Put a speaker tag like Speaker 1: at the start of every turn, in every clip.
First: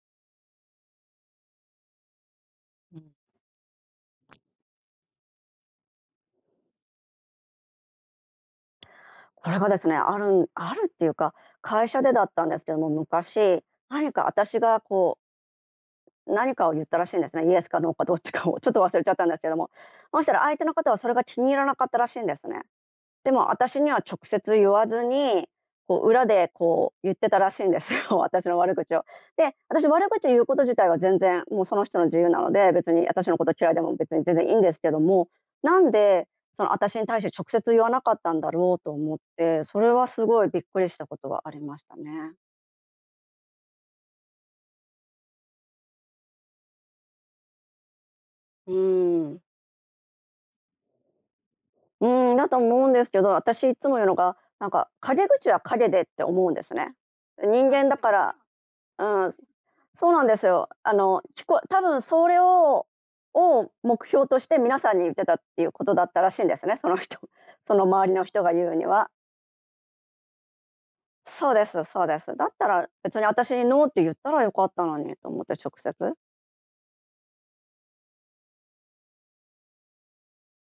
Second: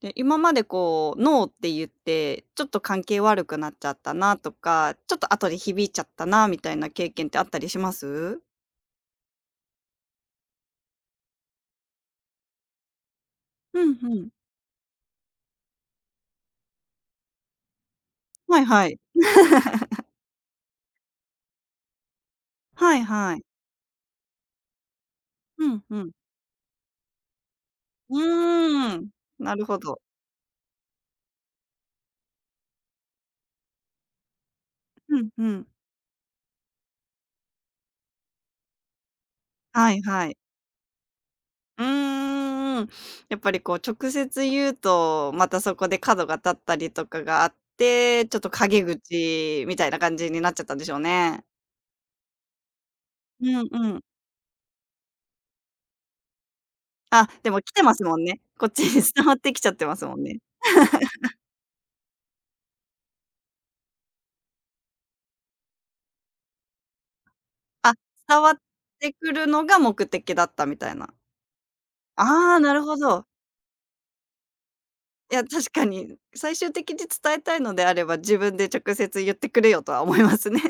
Speaker 1: で、今までこう、「ノー」って言って、ちょっと
Speaker 2: う
Speaker 1: 関
Speaker 2: ん。
Speaker 1: 係悪くなっちゃったなとか、ちょっと後で響いちゃったなあみたいな経験ってあったりします？
Speaker 2: これがですね、あるあるっていうか、会社でだったんですけども、昔、
Speaker 1: うん
Speaker 2: 何
Speaker 1: う
Speaker 2: か
Speaker 1: ん。
Speaker 2: 私がこう何かを言ったらしいんですね、「イエス」か「ノー」かどっちか
Speaker 1: は
Speaker 2: を、
Speaker 1: い
Speaker 2: ちょっと
Speaker 1: は
Speaker 2: 忘
Speaker 1: い。
Speaker 2: れちゃったんですけども。そしたら相手の方はそれが気に入らなかったらしいんですね。
Speaker 1: はい
Speaker 2: で
Speaker 1: はい。
Speaker 2: も私には直接言わずに、
Speaker 1: うんう
Speaker 2: こう
Speaker 1: ん。
Speaker 2: 裏でこう言ってたらしいんですよ、
Speaker 1: う
Speaker 2: 私の悪口
Speaker 1: ー
Speaker 2: を。
Speaker 1: ん、な
Speaker 2: で、
Speaker 1: るほ
Speaker 2: 私
Speaker 1: ど。
Speaker 2: 悪口を言うこと自体は全然もうその人の自由なので、別に私のこと嫌いでも別に全然いいんですけど
Speaker 1: う
Speaker 2: も、
Speaker 1: ん、ふん。
Speaker 2: なんで、そのあたしに対して直接言わなかったんだろうと思って、それ
Speaker 1: はい
Speaker 2: はす
Speaker 1: はい。
Speaker 2: ごいびっくりしたことはありま
Speaker 1: う
Speaker 2: したね。
Speaker 1: ーん。やっぱりこう直接言うと、またそこで角が立ったりとかがあって、ちょっと
Speaker 2: う
Speaker 1: 陰
Speaker 2: ーん。
Speaker 1: 口みたいな感じになっちゃったんでしょうね。
Speaker 2: うん、だと思うんですけど、
Speaker 1: う
Speaker 2: 私
Speaker 1: ん
Speaker 2: い
Speaker 1: う
Speaker 2: つも
Speaker 1: ん。
Speaker 2: 言うのが、なんか陰口は陰でって思うんですね。
Speaker 1: あ、でも
Speaker 2: 人
Speaker 1: きて
Speaker 2: 間
Speaker 1: ま
Speaker 2: だ
Speaker 1: す
Speaker 2: か
Speaker 1: もん
Speaker 2: ら、
Speaker 1: ね。こっちに伝
Speaker 2: う
Speaker 1: わ
Speaker 2: ん、
Speaker 1: ってきちゃってます
Speaker 2: そう
Speaker 1: もん
Speaker 2: なんで
Speaker 1: ね。
Speaker 2: すよ。あの、聞こえ多分それをを目標として皆さんに言ってたっていうことだったらしいんですね、その人、その
Speaker 1: あ、
Speaker 2: 周りの
Speaker 1: 伝
Speaker 2: 人
Speaker 1: わ
Speaker 2: が
Speaker 1: っ
Speaker 2: 言うには。
Speaker 1: てくるのが目的だったみたいな。
Speaker 2: そうですそうです、だっ
Speaker 1: ああ、
Speaker 2: た
Speaker 1: なる
Speaker 2: ら
Speaker 1: ほ
Speaker 2: 別に
Speaker 1: ど。
Speaker 2: 私に「ノー」って言ったらよかったのにって
Speaker 1: い
Speaker 2: 思
Speaker 1: や、
Speaker 2: って
Speaker 1: 確
Speaker 2: 直
Speaker 1: か
Speaker 2: 接。
Speaker 1: に、最終的に伝えたいのであれば自分で「直接言ってくれよ」とは思いますね。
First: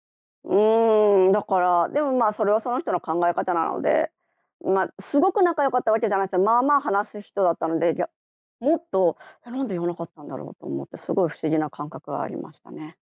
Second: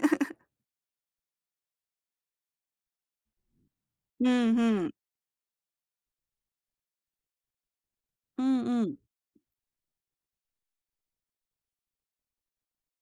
Speaker 2: うーん、だから、でも、ま、それはその人の考え方なので、
Speaker 1: うんう
Speaker 2: ま
Speaker 1: ん。
Speaker 2: すごく仲良かったわけじゃないですけど、まあまあ話す人だったので、や、
Speaker 1: うん
Speaker 2: もっ
Speaker 1: うん。
Speaker 2: と、なんで言わなかったんだろうと思って、すごい不思議な感覚がありましたね。